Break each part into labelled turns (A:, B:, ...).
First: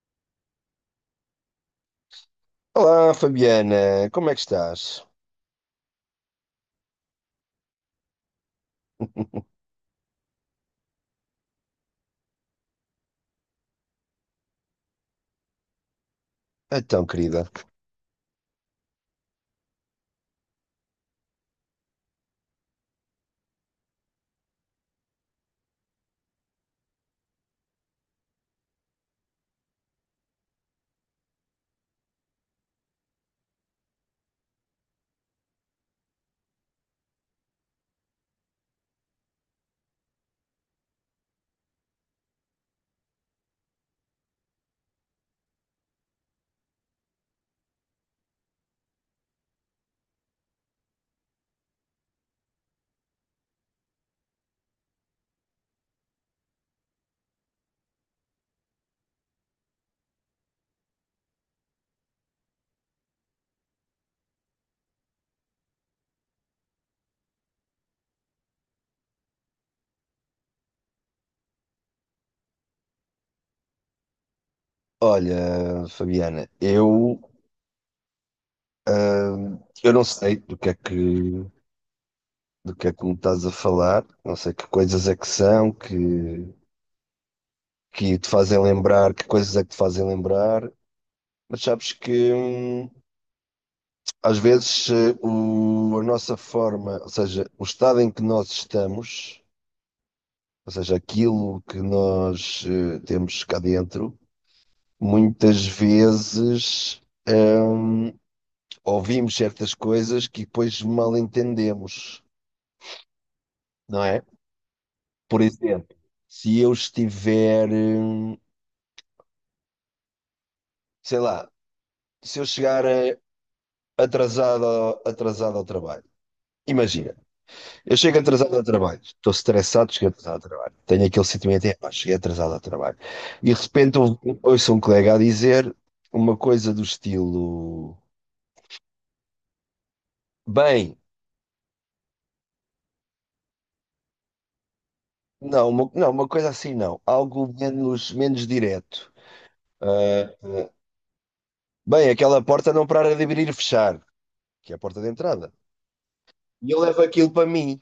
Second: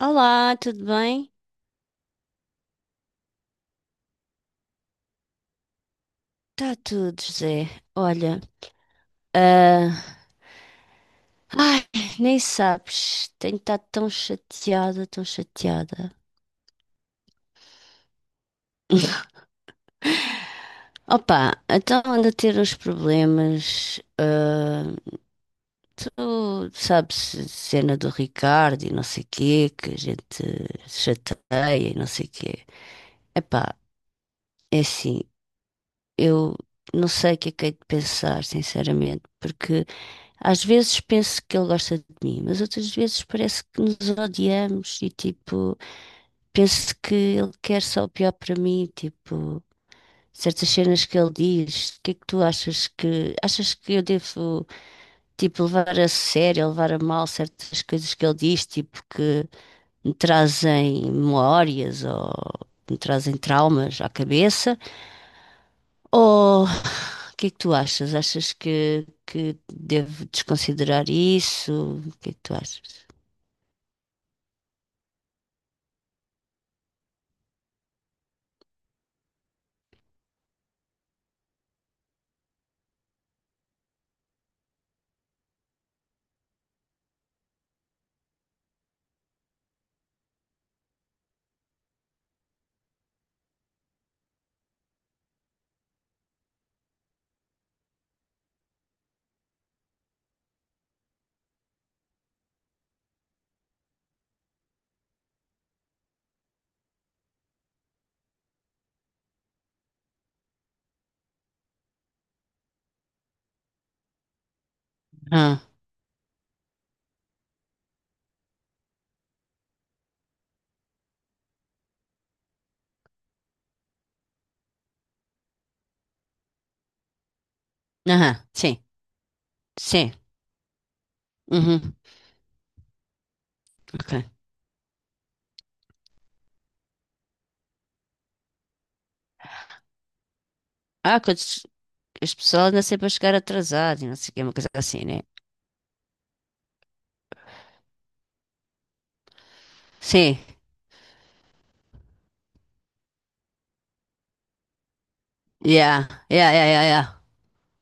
A: Olá, tudo bem?
B: Olá, Fabiana, como é que estás?
A: Tá tudo, José. Olha, ah, ai, nem sabes, tenho estado tão chateada, tão chateada.
B: Então, querida,
A: Opa, então ando a ter uns problemas. Tu sabes, a cena do Ricardo e não sei o quê, que a gente chateia e não sei o quê. Epá, é assim, eu não sei o que é que hei de pensar, sinceramente, porque. Às vezes penso que ele gosta de mim, mas outras vezes parece que nos odiamos e tipo, penso que ele quer só o pior para mim, tipo, certas cenas que ele diz, o que é que tu achas que eu devo tipo levar a sério, levar a mal certas coisas que ele diz, tipo que me trazem memórias ou me trazem traumas à cabeça? Ou o que é que tu achas? Achas que devo desconsiderar isso? O que é que tu achas?
B: olha, Fabiana, eu não sei do que é que me estás a falar, não sei que coisas é que são, que te fazem lembrar, que coisas é que te fazem lembrar, mas sabes que às vezes a nossa forma, ou seja, o estado em que nós estamos, ou seja, aquilo que nós temos cá dentro, muitas vezes. hum, Ouvimos certas coisas que depois mal entendemos, não é? Por
A: Ah,
B: exemplo, se eu estiver, sei lá, se eu chegar atrasado, atrasado ao trabalho. Imagina, eu chego
A: aham,
B: atrasado ao
A: sim,
B: trabalho, estou estressado, cheguei
A: sim.
B: atrasado ao trabalho. Tenho aquele sentimento, é, pá,
A: Uhum,
B: cheguei atrasado ao trabalho. E de repente
A: ok.
B: ouço um colega a dizer uma coisa do estilo, bem,
A: Ah, quando as pessoas nascem para chegar atrasado, e não sei o que, uma coisa assim, né?
B: não, uma coisa assim não, algo menos, menos direto.
A: Sim,
B: Ah, Bem, aquela porta não para de abrir e fechar, que é a porta de entrada.
A: yeah, yeah, yeah,
B: E eu
A: yeah,
B: levo
A: yeah.
B: aquilo para mim.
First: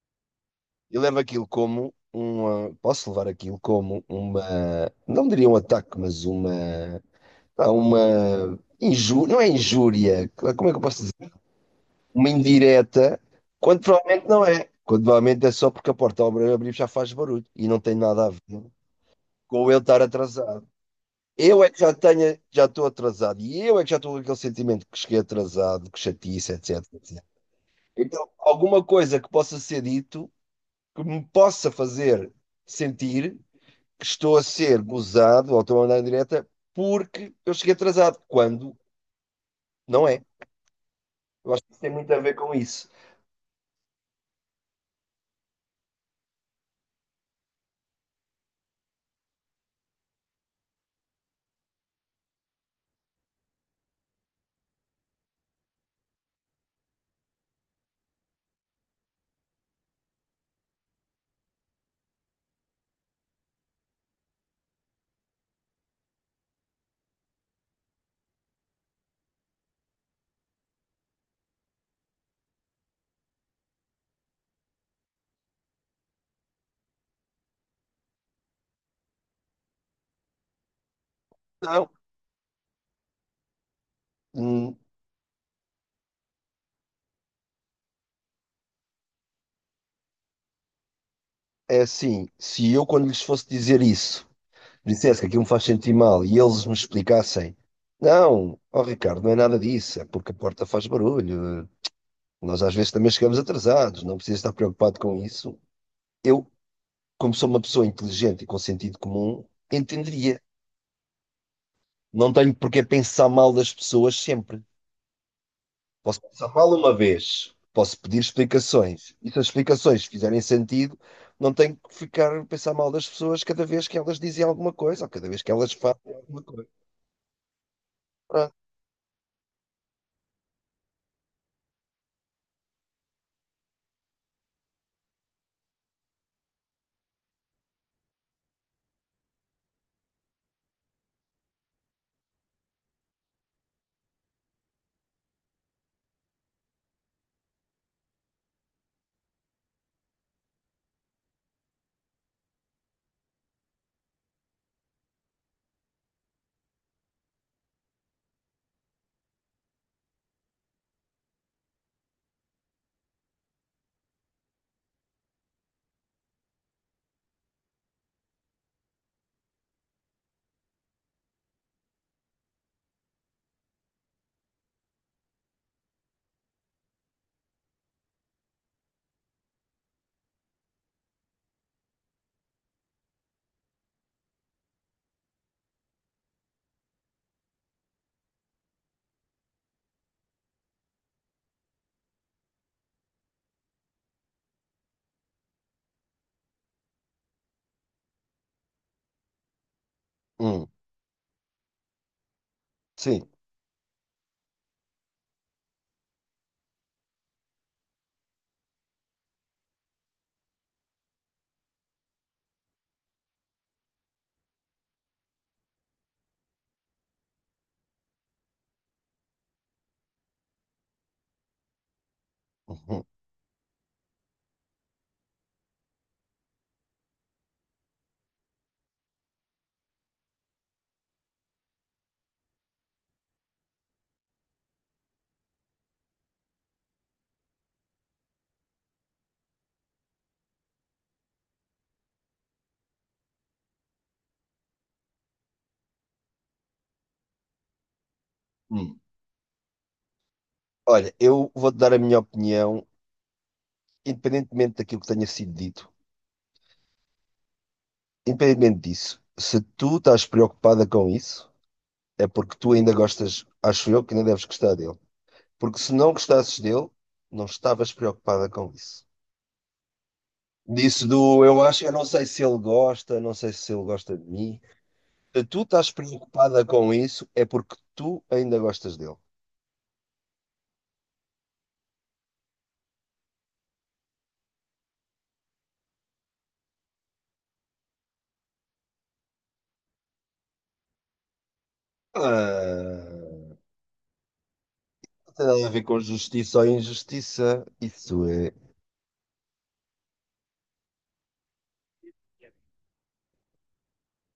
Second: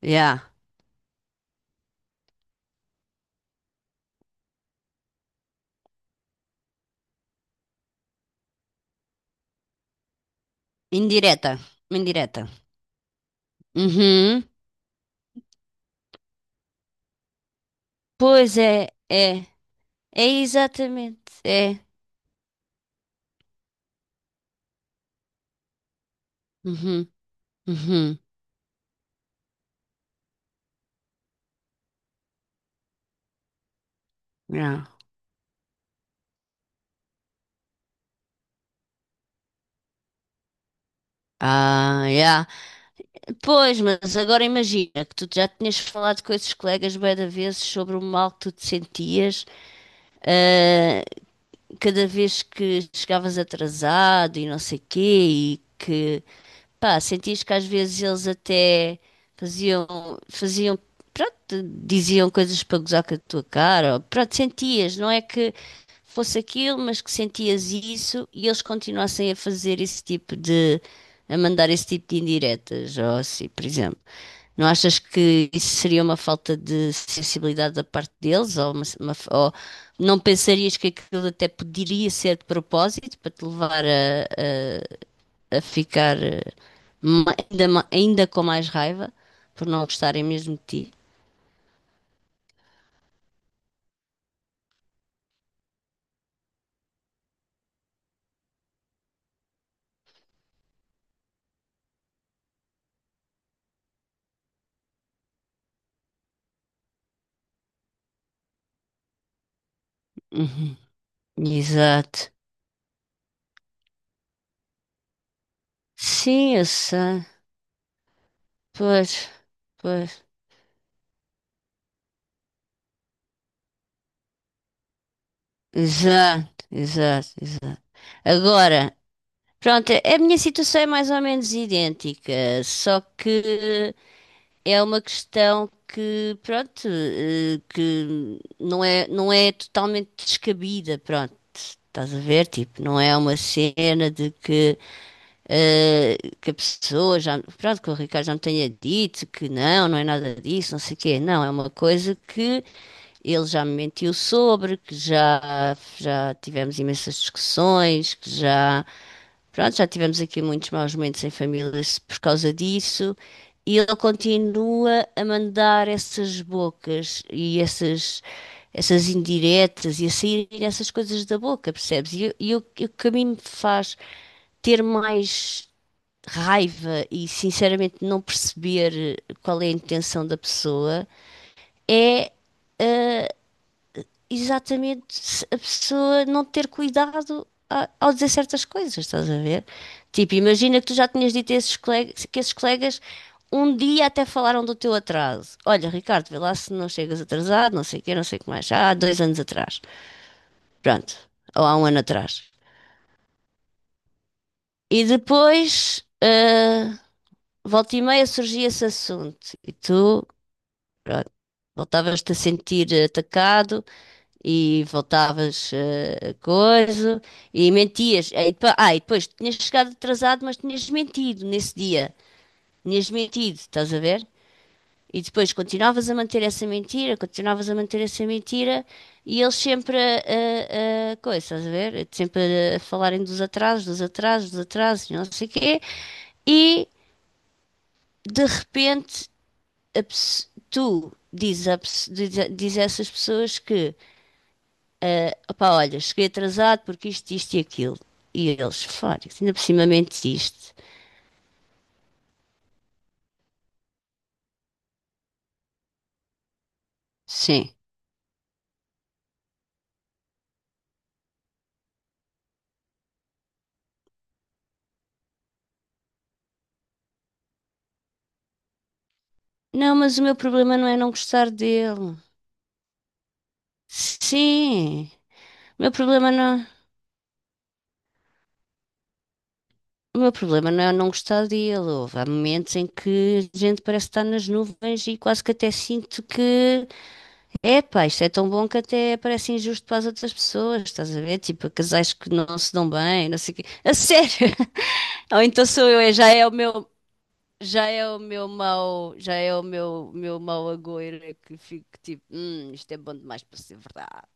A: Yeah.
B: Eu levo aquilo como uma. Posso levar aquilo como uma. Não diria um ataque, mas uma. Pá, uma. Injú... Não é injúria. Como é que eu posso dizer?
A: Indireta,
B: Uma
A: indireta.
B: indireta, quando provavelmente não
A: Uhum,
B: é. Quando provavelmente é só porque a porta ao abrir já faz barulho e não tem nada a
A: pois
B: ver
A: é, é,
B: com eu estar
A: é
B: atrasado.
A: exatamente,
B: Eu é
A: é.
B: que já tenho, já estou atrasado e eu é que já estou com aquele sentimento que cheguei atrasado, que chatice,
A: Uhum,
B: etc.
A: uhum,
B: Então, alguma coisa que possa ser dito que me possa fazer sentir que estou a ser
A: yeah.
B: gozado ou estou a andar em direta porque eu cheguei atrasado, quando não é. Eu acho que isso tem
A: Ah,
B: muito a ver
A: yeah.
B: com isso.
A: Pois, mas agora imagina que tu já tinhas falado com esses colegas bué de vezes sobre o mal que tu te sentias, ah, cada vez que chegavas atrasado e não sei quê, e que, pá, sentias que às vezes eles até faziam, faziam, pronto, diziam coisas para gozar com a tua cara, ou, pronto, sentias, não é que fosse aquilo, mas que sentias isso e eles continuassem a fazer esse tipo de a mandar esse tipo de indiretas, ou assim, por exemplo. Não achas que isso seria uma falta de sensibilidade da parte deles? Ou, ou não pensarias que aquilo até
B: Não,
A: poderia ser de propósito para te levar
B: hum,
A: a ficar ma- ainda com mais raiva por não gostarem mesmo de ti?
B: é assim, se eu quando lhes fosse dizer isso, dissesse que aquilo me faz sentir mal e eles me explicassem, não, ó Ricardo, não é nada disso, é porque a porta faz barulho, nós às vezes também chegamos atrasados, não precisa estar preocupado com isso. Eu como sou uma pessoa inteligente e com sentido comum, entenderia.
A: Uhum.
B: Não
A: Exato.
B: tenho porque pensar mal das pessoas sempre. Posso pensar
A: Sim, eu
B: mal uma
A: sei.
B: vez, posso pedir
A: Pois,
B: explicações. E se as explicações
A: pois.
B: fizerem sentido, não tenho que ficar a pensar mal das pessoas cada vez que elas dizem alguma coisa ou cada vez que elas fazem alguma
A: Exato,
B: coisa.
A: exato, exato.
B: Pronto.
A: Agora. Pronto, a minha situação é mais ou menos idêntica, só que é uma questão que, pronto, que não é totalmente descabida, pronto. Estás a ver? Tipo, não é uma cena de que que a pessoa já, pronto, que o Ricardo já me tenha dito que não, não é nada disso, não sei o quê. Não, é uma coisa que ele já me mentiu sobre, já tivemos imensas discussões, que já, pronto, já tivemos aqui muitos maus momentos em família por causa disso. E ele continua a mandar essas bocas essas indiretas e a saírem essas coisas da boca, percebes? E, o que a mim me faz ter mais raiva e sinceramente não perceber qual é a intenção da pessoa é exatamente se a pessoa não ter cuidado ao dizer certas coisas, estás a ver? Tipo, imagina que tu já tinhas dito a esses colegas, que esses colegas um dia até falaram do teu atraso. Olha, Ricardo, vê lá se não chegas atrasado, não sei o quê, não sei o que mais. Já há dois anos atrás.
B: Hum,
A: Pronto. Ou há um ano atrás.
B: sim.
A: E depois. Volta e meia surgia esse assunto e tu, pronto, voltavas-te a sentir atacado e voltavas a coisa e mentias. Aí depois, ah, e depois tinhas chegado atrasado, mas tinhas mentido nesse dia.
B: Uhum,
A: Tinhas mentido, estás a ver? E depois continuavas a manter essa mentira, continuavas a manter essa mentira e eles sempre a coisa, estás a ver? Sempre a falarem dos atrasos, dos atrasos, dos atrasos, e não sei o quê. E de repente tu dizes, a pes- diz, a- diz a essas pessoas que, ah, opá, olha, cheguei atrasado porque isto e aquilo. E eles,
B: hum.
A: fora, ainda por cima mentiste.
B: Olha, eu vou-te dar a minha opinião, independentemente daquilo que tenha sido dito.
A: Sim.
B: Independentemente disso, se tu estás preocupada com isso. É porque tu ainda gostas, acho eu, que ainda deves gostar dele. Porque se não gostasses dele, não estavas preocupada com isso.
A: Não, mas o meu problema não é
B: Disse
A: não
B: do
A: gostar
B: eu acho, eu não
A: dele.
B: sei se ele gosta, não sei se ele gosta de mim.
A: Sim,
B: Se tu
A: o
B: estás
A: meu problema
B: preocupada
A: não,
B: com isso, é porque tu ainda gostas dele.
A: o meu problema não é não gostar dele. Houve, há momentos em que a gente parece estar nas nuvens e quase que até sinto que é, pá, isto é tão bom que até parece injusto para as outras pessoas, estás a ver? Tipo, casais que não se dão bem, não sei
B: Ah,
A: o quê. A sério!
B: não
A: Ou
B: tem
A: então
B: nada a ver
A: sou
B: com
A: eu, já é o
B: justiça ou
A: meu,
B: injustiça.
A: já é o
B: Isso
A: meu
B: é.
A: mau, já é o meu, meu mau agouro é que fico tipo, isto é bom demais para ser verdade.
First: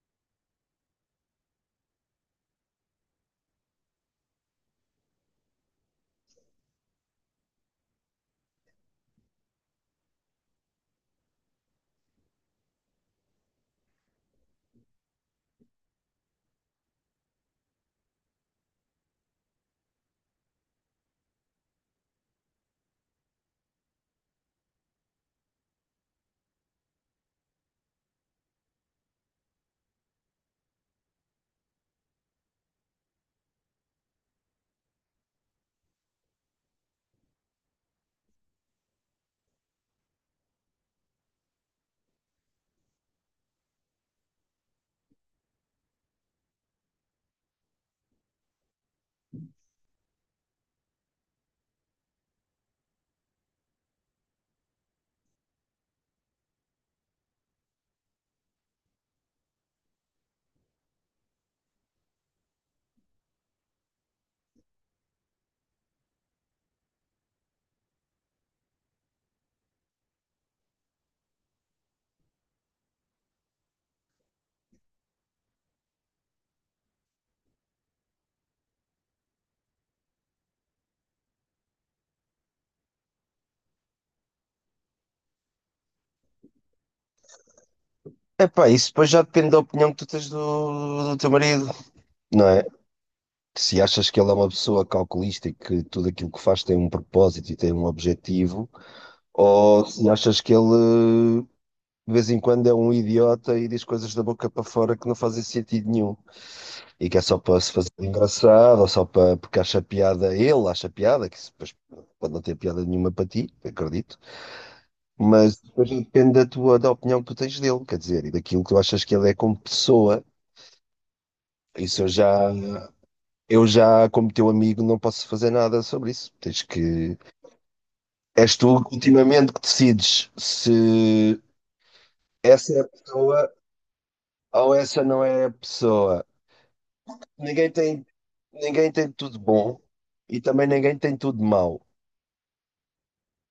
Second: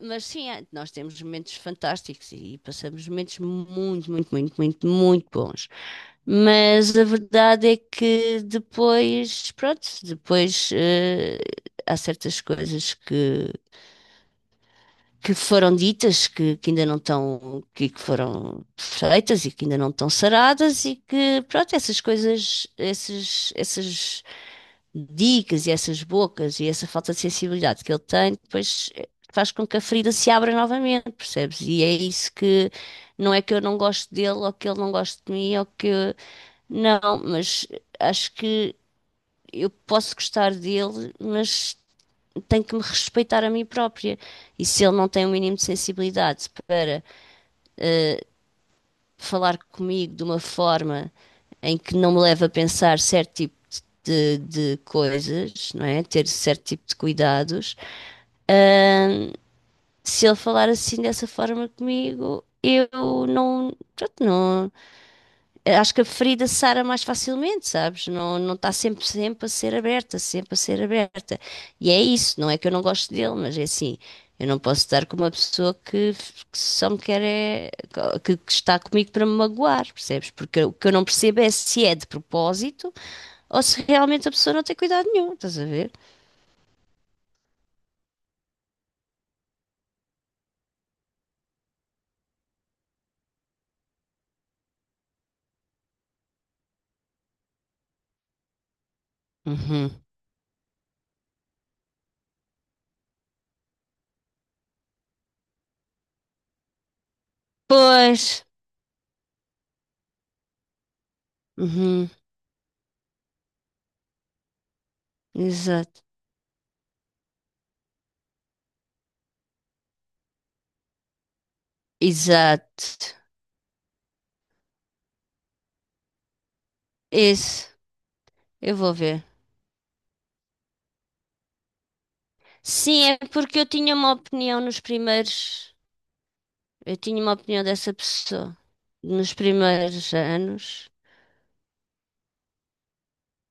A: Mas sim, é, nós temos momentos fantásticos e passamos momentos muito, muito, muito, muito, muito bons. Mas a verdade é que depois, pronto, depois há certas coisas que foram ditas que ainda não estão, que foram feitas e que ainda não estão saradas e que, pronto, essas coisas, essas dicas e essas bocas e essa falta de sensibilidade que ele tem, depois faz com que a ferida se abra novamente, percebes? E é isso que não é que eu não gosto dele ou que ele não gosta de mim ou que não, mas acho que eu posso gostar dele, mas tenho que me respeitar a mim própria. E se ele não tem o mínimo de sensibilidade para falar comigo de uma forma em que não me leva a pensar certo tipo de coisas, não é? Ter certo tipo de cuidados. Ahn, Se ele falar assim dessa forma comigo, eu não, pronto, não, acho que a ferida sara mais facilmente, sabes? Não, não está sempre, sempre a ser aberta, sempre a ser aberta. E é isso, não é que eu não gosto dele, mas é assim, eu não posso estar com uma pessoa que só me quer é, que está comigo para me magoar, percebes? Porque o que eu não percebo é se é de propósito ou se realmente a pessoa não tem cuidado nenhum, estás a ver?
B: Epá, isso depois já depende da opinião que tu tens do teu marido, não é? Se achas que ele é uma pessoa calculista e que tudo aquilo que faz tem um propósito e tem um objetivo, ou
A: Uhum.
B: se achas que ele de vez em quando é um idiota e diz coisas da boca para fora que não fazem sentido nenhum e que é só para se fazer
A: Pois,
B: engraçado ou só para porque acha piada, ele acha piada, que isso depois
A: uhum.
B: pode não ter piada nenhuma para ti, acredito, mas depois
A: Exato,
B: depende da opinião que tu tens dele, quer dizer, e daquilo que tu achas que ele é como pessoa. Isso eu já,
A: exato,
B: eu já, como teu amigo, não posso fazer nada sobre isso. Tens que.
A: isso,
B: És tu
A: eu vou ver.
B: ultimamente que decides se essa é a
A: Sim, é
B: pessoa
A: porque eu tinha uma opinião
B: ou
A: nos
B: essa não é a
A: primeiros.
B: pessoa.
A: Eu tinha uma opinião
B: Ninguém
A: dessa
B: tem,
A: pessoa
B: ninguém tem
A: nos
B: tudo bom
A: primeiros
B: e também
A: anos.
B: ninguém tem tudo mau.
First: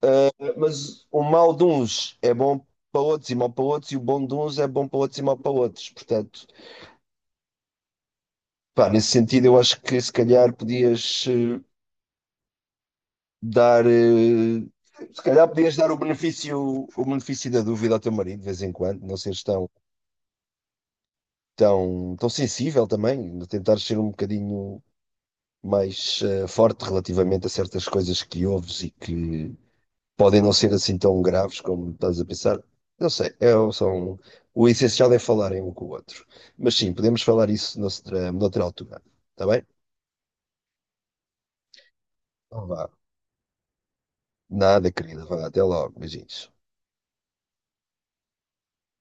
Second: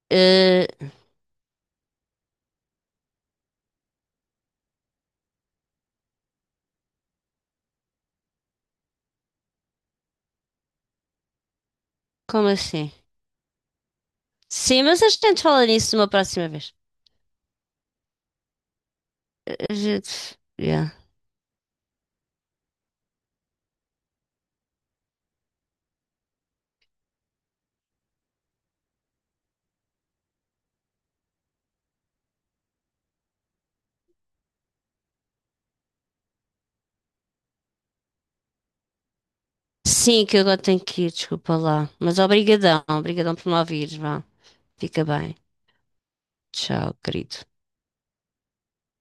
A: Eh,
B: Mas o mal de uns é bom para outros e mau para outros, e o bom de uns é bom para outros e mau para outros. Portanto, pá, nesse sentido, eu acho que se calhar podias
A: como assim?
B: dar.
A: Sim, mas a
B: Se
A: gente
B: calhar
A: fala
B: podias dar
A: nisso uma próxima vez.
B: o benefício da dúvida ao teu marido de vez em quando, não seres
A: Eh,
B: tão,
A: A gente. Yeah.
B: tão sensível também, tentar ser um bocadinho mais forte relativamente a certas coisas que ouves e que podem não ser assim tão graves como estás a pensar. Não sei, são, o essencial é falarem um com o outro. Mas sim, podemos falar isso noutra altura. Está bem?
A: Sim, que eu agora tenho que ir, desculpa lá. Mas
B: Então
A: obrigadão,
B: vá.
A: obrigadão por me ouvires, vá.
B: Nada,
A: Fica
B: querida.
A: bem.
B: Vá, até logo. Beijinhos.
A: Tchau, querido.